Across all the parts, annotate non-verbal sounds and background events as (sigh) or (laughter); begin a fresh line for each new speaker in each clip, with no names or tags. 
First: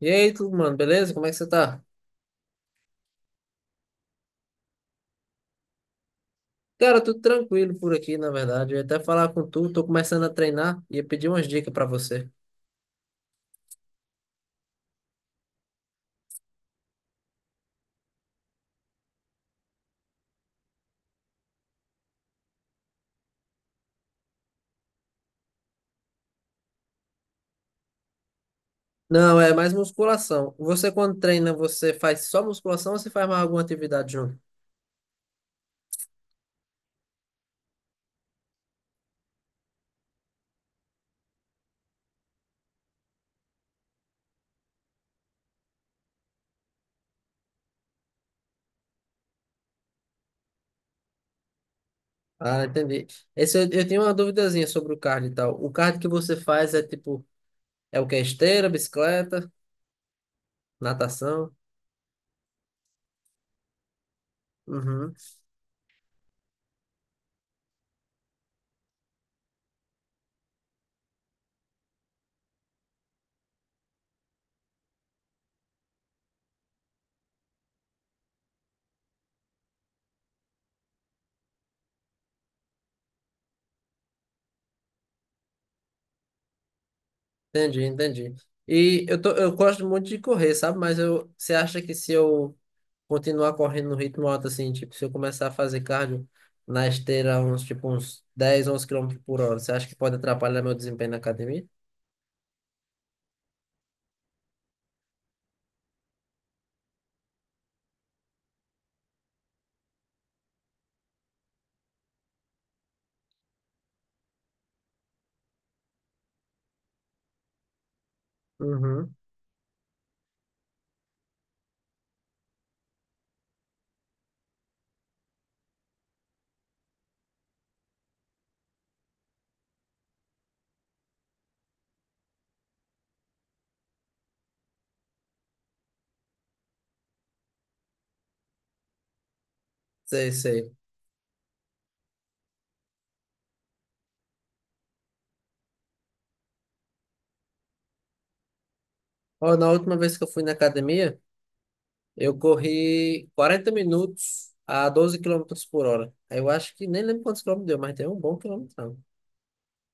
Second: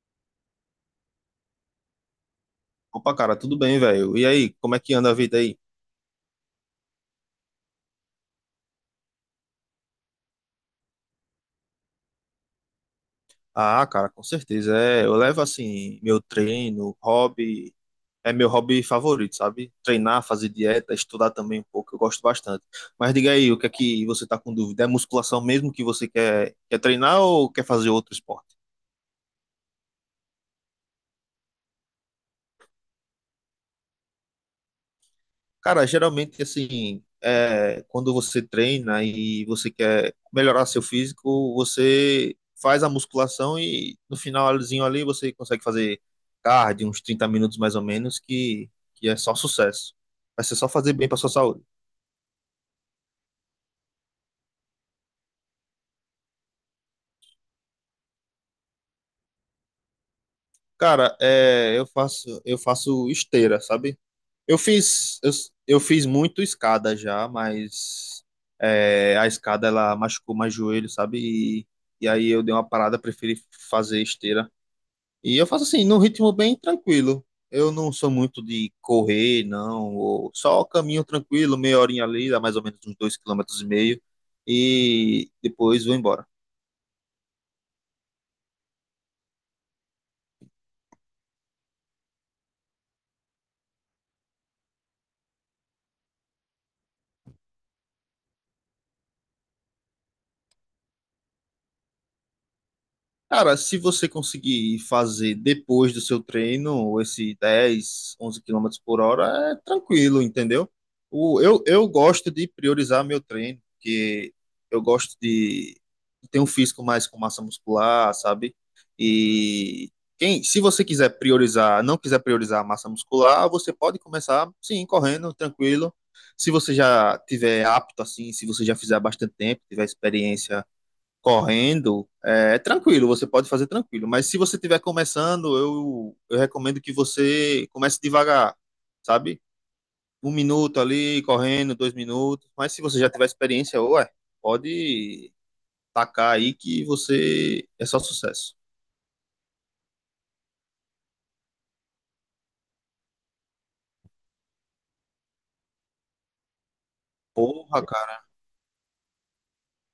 E aí, tudo, mano, beleza? Como é que você tá?
Opa, cara, tudo bem, velho? E aí, como é que anda a vida aí?
Cara, tudo tranquilo por aqui, na verdade. Eu ia até falar com tu, tô começando a treinar e ia pedir umas dicas pra você.
Ah, cara, com certeza. É, eu levo assim meu treino, hobby, é meu hobby favorito, sabe? Treinar, fazer dieta, estudar também um pouco, eu gosto bastante. Mas diga aí, o que é que você tá com dúvida? É musculação mesmo que você quer, quer treinar ou quer fazer outro esporte?
Não, é mais musculação. Você quando treina, você faz só musculação ou você faz mais alguma atividade junto?
Cara, geralmente, assim, é, quando você treina e você quer melhorar seu físico, você faz a musculação e no finalzinho ali você consegue fazer cardio, uns 30 minutos mais ou menos, que é só sucesso. Vai ser só fazer bem para sua saúde.
Ah, entendi. Eu tenho uma duvidazinha sobre o cardio e tal. O cardio que você faz é tipo, é o que? Esteira, bicicleta,
Cara,
natação?
é, eu faço esteira, sabe? Eu
Uhum.
fiz, eu, eu fiz muito escada já, mas é, a escada ela machucou mais joelho, sabe? E, e aí eu dei uma parada, preferi fazer esteira. E eu faço assim, num ritmo bem tranquilo. Eu não sou muito de correr, não. ou só caminho tranquilo, meia horinha ali, dá mais ou menos uns dois quilômetros e meio. E depois vou embora.
Entendi, entendi. E eu gosto muito de correr, sabe? Você acha que se eu continuar correndo no ritmo alto, assim, tipo, se eu começar a fazer cardio na esteira, tipo, uns 10 11 quilômetros por hora, você acha que pode atrapalhar meu desempenho na academia?
Cara, se você conseguir fazer depois do seu treino esse 10, 11 quilômetros por hora, é tranquilo, entendeu? O, eu gosto de priorizar meu treino, porque eu gosto de ter um físico mais com massa muscular, sabe?
Uhum.
E quem, se você quiser priorizar, não quiser priorizar a massa muscular, você pode começar, sim, correndo, tranquilo. Se você já tiver apto, assim, se você já fizer há bastante tempo, tiver experiência correndo, é tranquilo, você pode fazer tranquilo. Mas se você estiver começando, eu recomendo que você comece devagar, sabe? Um
Sei, sei.
minuto ali, correndo, dois minutos. Mas se você já tiver experiência, ué, pode tacar aí que você é só sucesso.
Ó, na última vez que eu fui na academia, eu corri 40 minutos a 12 quilômetros por hora. Aí eu acho que nem lembro quantos quilômetros deu,
Porra,
mas tem um
cara,
bom quilômetro.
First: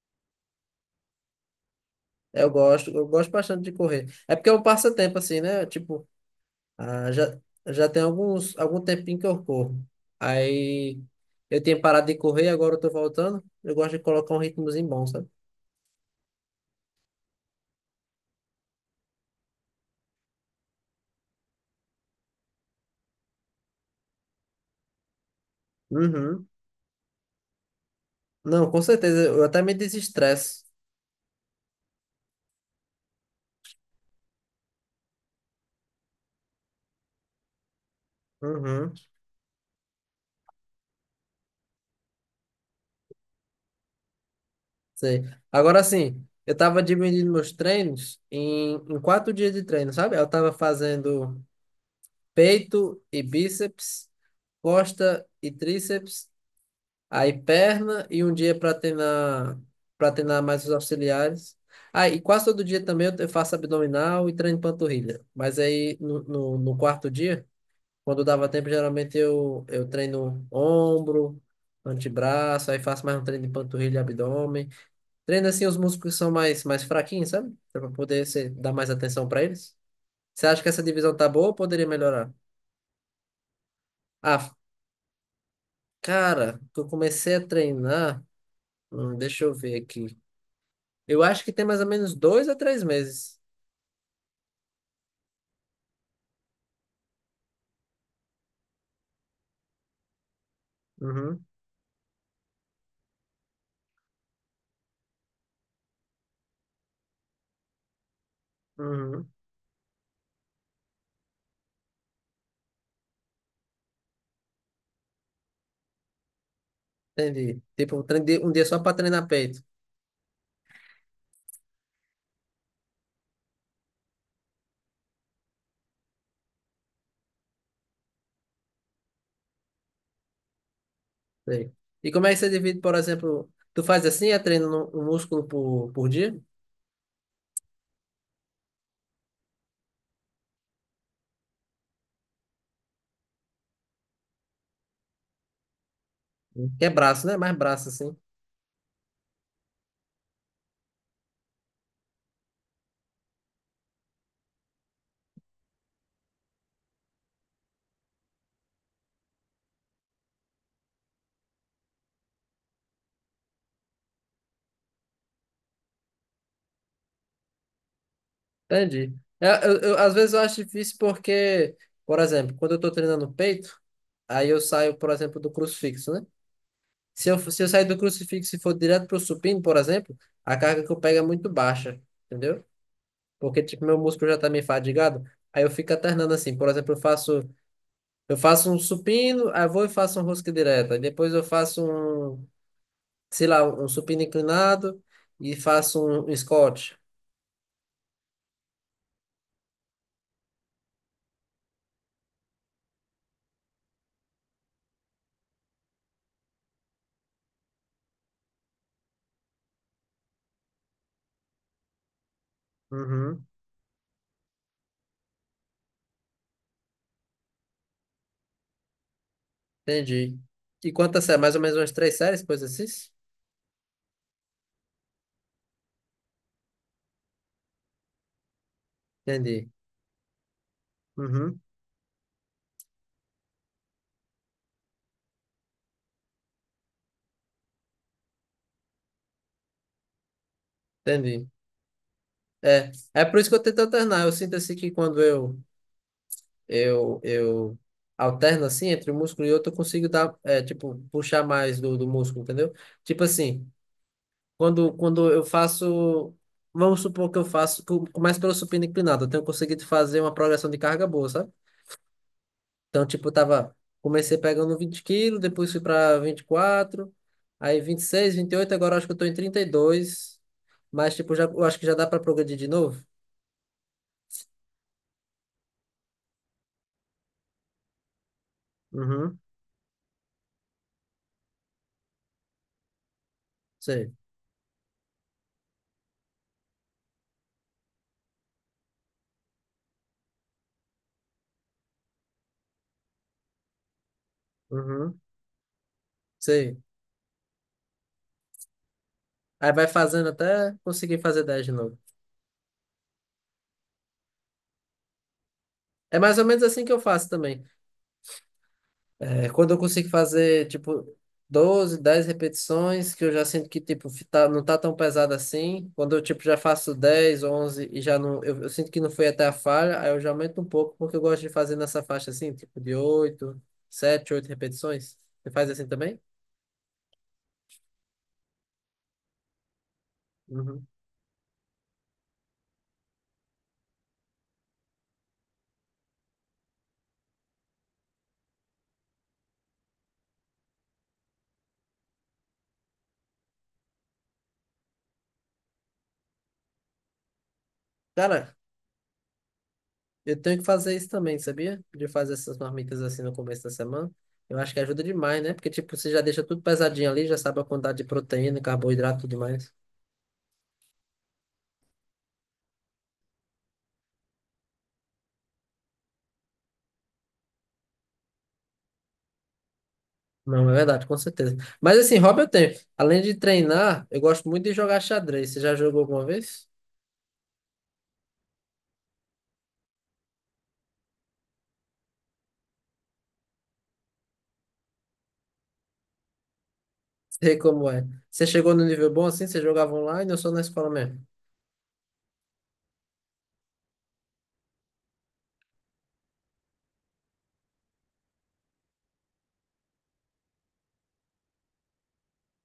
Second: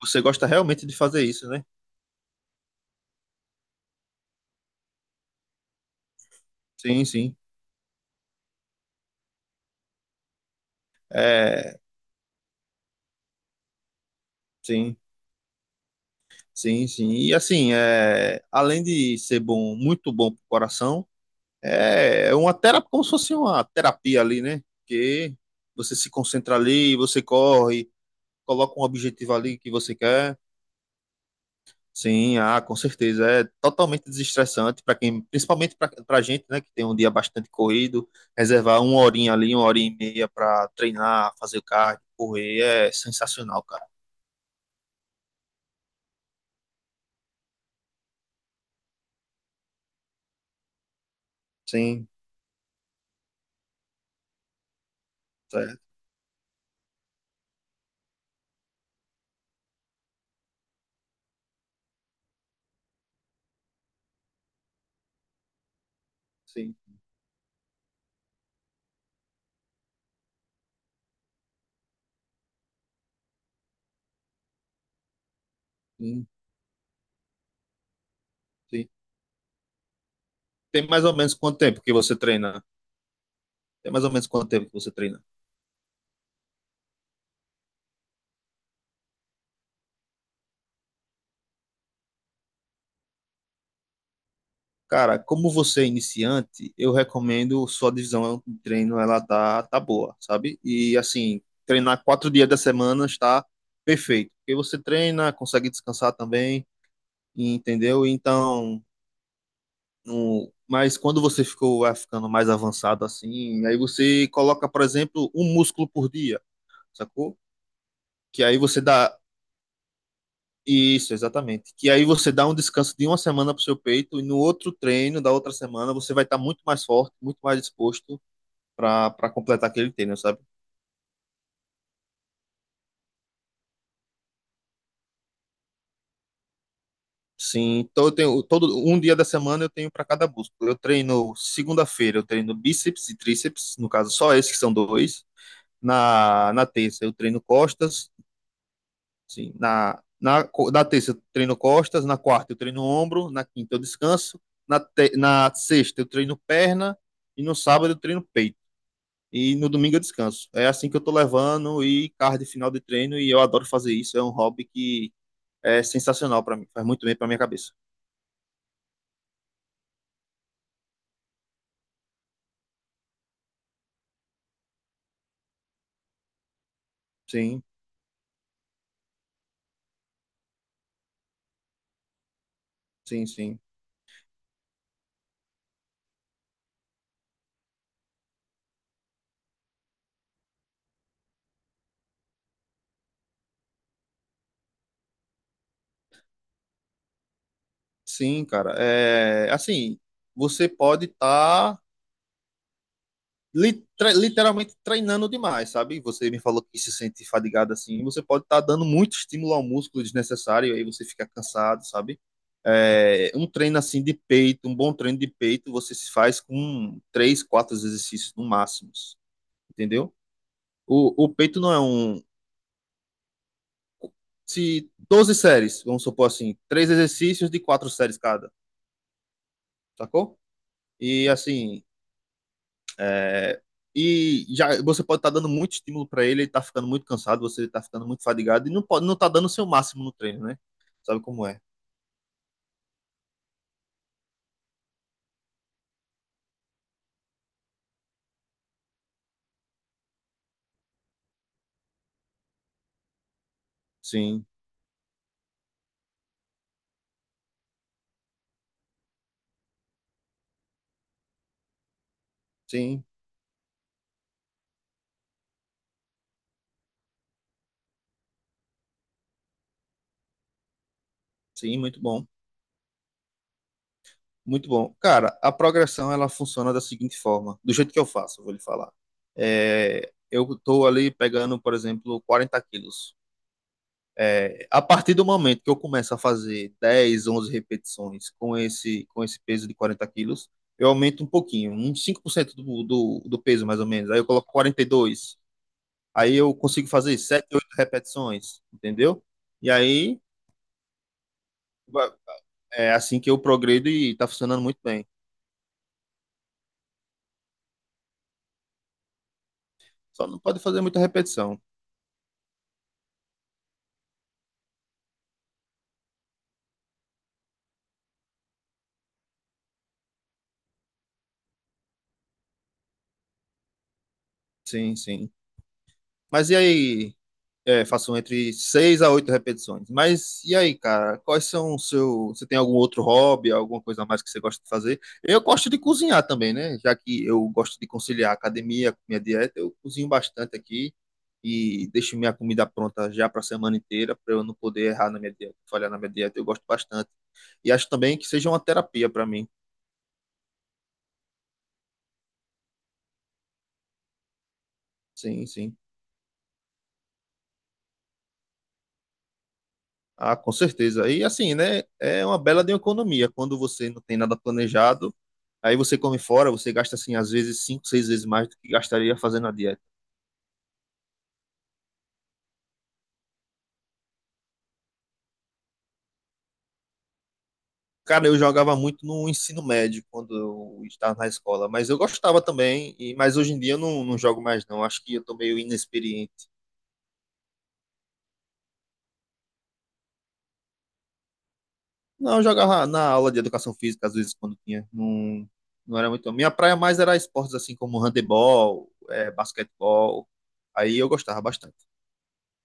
você gosta realmente de fazer isso, né?
Eu gosto bastante de correr. É porque é um passatempo, assim, né? Tipo,
Sim,
ah,
sim.
já tem algum tempinho que eu corro. Aí eu tinha
É,
parado de correr, agora eu tô voltando. Eu gosto de colocar um ritmozinho
sim,
bom, sabe?
sim, sim. E assim, é, além de ser bom, muito bom pro coração. É uma terapia, como se fosse uma terapia ali, né? Que você se
Uhum.
concentra ali, você corre,
Não,
coloca
com
um
certeza.
objetivo
Eu
ali
até
que
me
você quer.
desestresso.
Sim, ah, com certeza. É totalmente desestressante para quem, principalmente para a gente, né, que tem um dia bastante corrido, reservar
Uhum.
uma horinha ali, uma hora e meia para treinar, fazer cardio, correr, é sensacional, cara.
Sei. Agora sim, eu tava dividindo meus treinos em 4 dias de treino, sabe? Eu tava fazendo
Sim,
peito e bíceps, costa e
certo,
tríceps. Aí perna e um dia para treinar mais os auxiliares. Aí e quase todo dia também eu faço abdominal e treino panturrilha. Mas aí no, no,
sim,
no quarto dia, quando dava tempo, geralmente eu treino ombro, antebraço, aí faço mais um treino de panturrilha e abdômen. Treino assim os músculos que
sim,
são mais fraquinhos, sabe? Para poder dar
sim.
mais atenção para eles. Você acha que essa
Tem mais
divisão
ou
tá
menos
boa ou
quanto tempo
poderia
que você
melhorar?
treina? Tem mais ou menos quanto
Ah,
tempo que você treina?
cara, que eu comecei a treinar. Deixa eu ver aqui. Eu acho que tem mais ou menos 2 a 3 meses.
Cara, como você é iniciante, eu recomendo sua divisão de treino, ela tá boa, sabe? E assim,
Uhum,
treinar 4 dias da semana está perfeito. Porque você treina, consegue descansar também, entendeu? Então,
uhum.
no... mas quando você ficou vai ficando mais avançado assim, aí você coloca, por exemplo, um músculo por dia, sacou?
Entendi. Tipo, um treino de
Que
um
aí
dia só
você
para
dá.
treinar peito.
Isso, exatamente. Que aí você dá um descanso de uma semana pro seu peito e no outro treino da outra semana você vai estar muito mais forte, muito mais disposto para completar aquele treino, sabe?
Sei. E como é que você divide, por exemplo, tu faz assim, é treino um músculo por dia?
Sim, então eu tenho todo um dia da semana eu tenho para cada músculo. Eu treino segunda-feira, eu treino bíceps e tríceps, no caso só esses que são dois. Na
Que é
terça eu
braço, né?
treino
Mais braço,
costas,
assim.
sim, na terça eu treino costas, na quarta eu treino ombro, na quinta eu descanso, na sexta eu treino perna e no sábado eu treino peito. E no domingo eu descanso. É assim que eu tô levando e cardio final de treino e eu adoro fazer isso, é um hobby que é sensacional para mim, faz muito bem para minha cabeça.
Entendi. Às vezes eu acho difícil porque, por exemplo, quando eu tô treinando peito, aí eu saio, por exemplo, do crucifixo, né? Se eu, se
Sim,
eu sair do crucifixo e for direto pro supino, por exemplo, a carga que eu pego é muito baixa, entendeu?
sim, sim.
Porque tipo meu músculo já tá meio fadigado, aí eu fico alternando assim, por exemplo, eu faço um supino, aí eu vou e faço um rosca direta, aí depois eu faço um, sei lá, um supino inclinado e faço um squat.
Sim, cara. É, assim, você pode estar literalmente treinando demais, sabe? Você me falou que se sente fadigado assim, você pode estar dando muito estímulo ao músculo desnecessário, aí você fica cansado, sabe? É,
Uhum,
um treino assim de peito, um bom treino de peito, você se faz com três, quatro exercícios no máximo, entendeu?
entendi. E
O,
quantas
o
séries? Mais
peito
ou
não
menos
é
umas três
um.
séries, coisa assim?
Se 12 séries, vamos supor assim, três exercícios de quatro séries cada.
Entendi.
Sacou? E
Uhum,
assim, é, e já você pode estar dando muito estímulo para ele, ele tá ficando muito cansado, você tá ficando muito fadigado e não pode, não tá dando o seu máximo no treino, né? Sabe como
entendi.
é?
É por isso que eu tento alternar. Eu sinto assim que quando eu eu eu alterno assim entre um músculo e outro, eu consigo dar, é, tipo, puxar mais do músculo, entendeu? Tipo assim,
Sim,
quando eu faço, vamos supor que eu começo pelo supino inclinado, eu tenho conseguido fazer uma progressão de carga boa, sabe? Então,
sim,
tipo, comecei pegando 20 quilos, depois fui para 24, aí vinte, 26, 28, agora eu acho que eu tô em 32, mas, tipo, já, eu acho
sim,
que já
muito
dá para
bom.
progredir de novo.
Muito bom. Cara, a progressão ela funciona da seguinte forma, do jeito que eu faço, eu vou lhe falar.
Uhum,
É, eu tô ali pegando, por exemplo, 40 quilos.
sei,
É, a partir do momento que eu começo a fazer 10, 11 repetições com esse peso de 40 quilos, eu aumento um pouquinho, uns 5% do peso mais ou menos. Aí eu coloco quarenta e
uhum,
dois, Aí eu
sei.
consigo fazer 7, 8 repetições, entendeu? E
Aí vai
aí
fazendo até conseguir fazer 10 de novo.
é assim que eu progredo e tá funcionando muito bem.
É mais ou menos assim que eu faço também. É, quando eu consigo
Só não pode
fazer,
fazer muita
tipo,
repetição.
12, 10 repetições, que eu já sinto que, tipo, tá, não tá tão pesado assim. Quando eu, tipo, já faço 10, 11 e já não... Eu sinto que não foi até a falha, aí eu já aumento um pouco, porque eu gosto de fazer nessa faixa, assim, tipo, de 8 7 8
Sim,
repetições.
sim.
Você faz assim também?
Mas e aí, é, faço entre seis a oito repetições. Mas e aí,
Uhum.
cara? Quais são o seu. Você tem algum outro hobby, alguma coisa a mais que você gosta de fazer? Eu gosto de cozinhar também, né? Já que eu gosto de conciliar a academia com minha dieta, eu cozinho bastante aqui e deixo minha comida pronta já para a semana inteira, para eu não poder errar na minha dieta, falhar na minha dieta. Eu gosto bastante. E acho também que seja
Cara,
uma terapia para mim.
eu tenho que fazer isso também, sabia? De fazer essas marmitas assim no começo da semana. Eu acho que ajuda demais,
Sim,
né? Porque,
sim.
tipo, você já deixa tudo pesadinho ali, já sabe a quantidade de proteína, carboidrato e tudo mais.
Ah, com certeza. E assim, né? É uma bela de uma economia. Quando você não tem nada planejado, aí você come fora, você gasta assim, às vezes, cinco, seis vezes mais do que gastaria fazendo a dieta.
Não, é verdade, com certeza. Mas assim, hobby eu tenho. Além de treinar, eu gosto muito de jogar xadrez. Você já jogou alguma vez?
Cara, eu jogava muito no ensino médio quando eu estava na escola, mas eu gostava também, e, mas hoje em dia eu não jogo mais, não. Acho que eu tô meio inexperiente.
Sei como é. Você chegou no nível bom assim? Você jogava online ou só na escola mesmo?
Não, eu jogava na aula de educação física, às vezes, quando tinha. Não, não era muito. Minha praia mais era esportes assim como handebol, é, basquetebol. Aí eu gostava bastante.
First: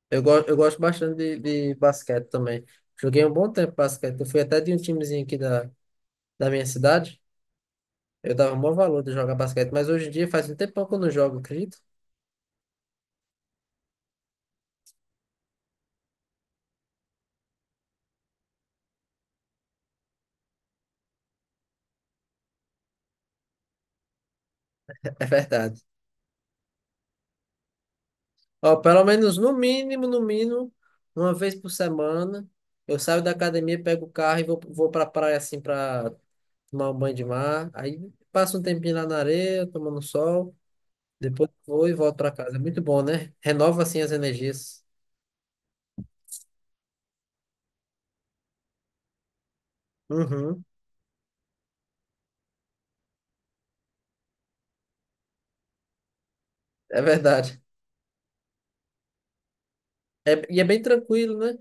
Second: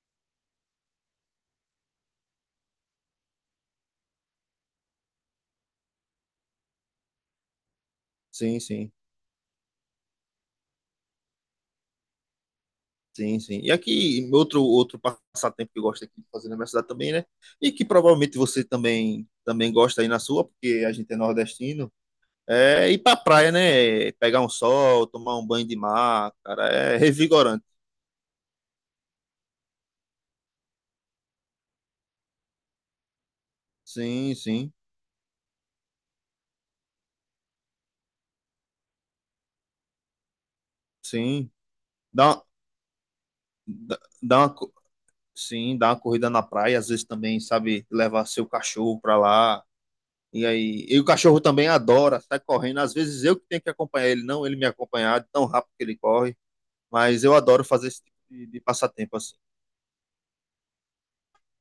Eu gosto bastante de basquete também. Joguei um bom tempo basquete. Eu fui até de um timezinho aqui da minha cidade. Eu dava o
Sim,
maior
sim.
valor de jogar basquete. Mas hoje em dia faz um tempão que eu não jogo, acredito. (laughs)
Sim, sim. E aqui, outro passatempo que eu gosto aqui de fazer na minha cidade também, né? E que provavelmente você também gosta aí na sua, porque a gente é nordestino, é ir pra praia, né? Pegar um sol,
É
tomar um banho de
verdade.
mar, cara, é revigorante.
Ó, pelo menos no mínimo, no mínimo, uma vez por semana. Eu saio da academia, pego o
Sim,
carro e vou,
sim,
vou pra praia assim pra tomar um banho de mar. Aí passa um tempinho lá na areia, tomando sol. Depois
sim.
vou e volto pra
Dá, uma-
casa. É muito bom, né? Renova
dá,
assim as
dá uma, co-
energias.
sim, dá uma corrida na praia, às vezes também, sabe, levar seu cachorro pra lá. E
Uhum,
aí, e o cachorro também adora, sai correndo. Às vezes eu que tenho que acompanhar ele, não ele me acompanhar, de tão rápido que ele corre.
é
Mas eu
verdade.
adoro fazer esse tipo de passatempo assim.
E é bem tranquilo, né?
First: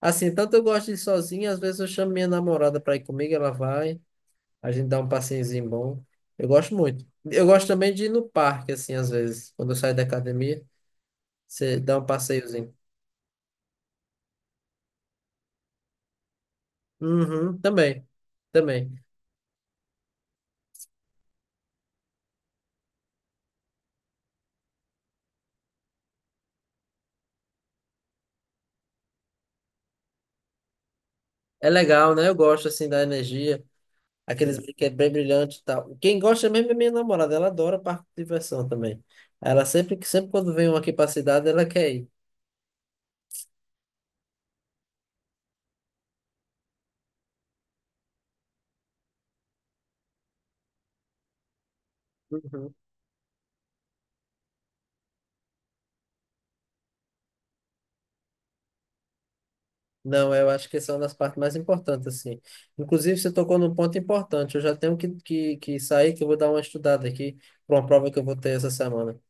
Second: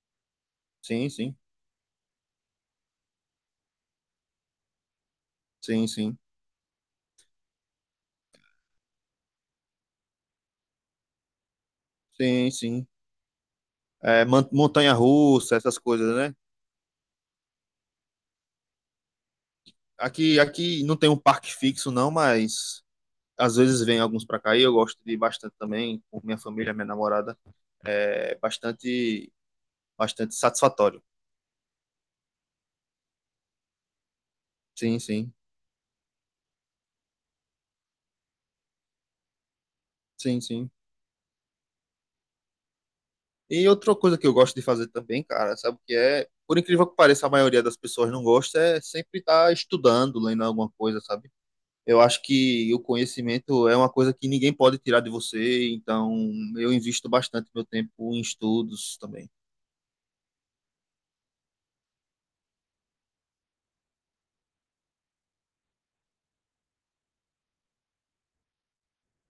Assim, tanto eu gosto de ir
Sim, sim,
sozinho, às vezes eu chamo minha namorada pra ir comigo, ela vai, a gente dá um passeiozinho
sim,
bom.
sim,
Eu gosto muito. Eu gosto também de ir no parque, assim, às vezes. Quando eu saio da academia, você dá um
sim,
passeiozinho.
sim. É, montanha-russa, essas coisas, né?
Uhum, também, também.
Aqui não tem um parque fixo, não, mas às vezes vem alguns para cá e eu gosto de ir bastante também, com minha família, minha namorada. É bastante, bastante satisfatório.
É legal, né? Eu gosto, assim, da energia. Aqueles brinquedos
Sim,
bem
sim,
brilhantes e tal. Quem gosta mesmo é minha namorada, ela adora parque de diversão também. Ela sempre
sim,
quando vem
sim.
um aqui para cidade, ela quer ir.
E outra coisa que eu gosto de fazer também, cara, sabe o que é? Por incrível que pareça, a maioria das pessoas não gosta, é sempre estar estudando, lendo alguma coisa, sabe? Eu acho que
Uhum.
o conhecimento é uma coisa que ninguém pode tirar de você, então eu invisto bastante meu tempo em estudos também.
Não, eu acho que essa é uma das partes mais importantes, assim. Inclusive, você tocou num ponto importante. Eu já tenho que, sair, que eu vou dar uma estudada aqui para uma prova que eu vou ter essa semana.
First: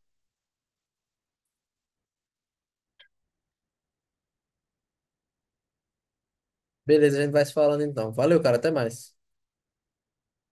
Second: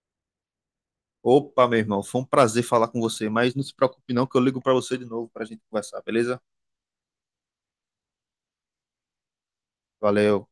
Opa, meu irmão, foi um prazer falar com você, mas não se preocupe não que eu ligo para você de novo para a gente conversar, beleza?
Beleza, a gente vai se falando então. Valeu, cara, até mais.
Valeu.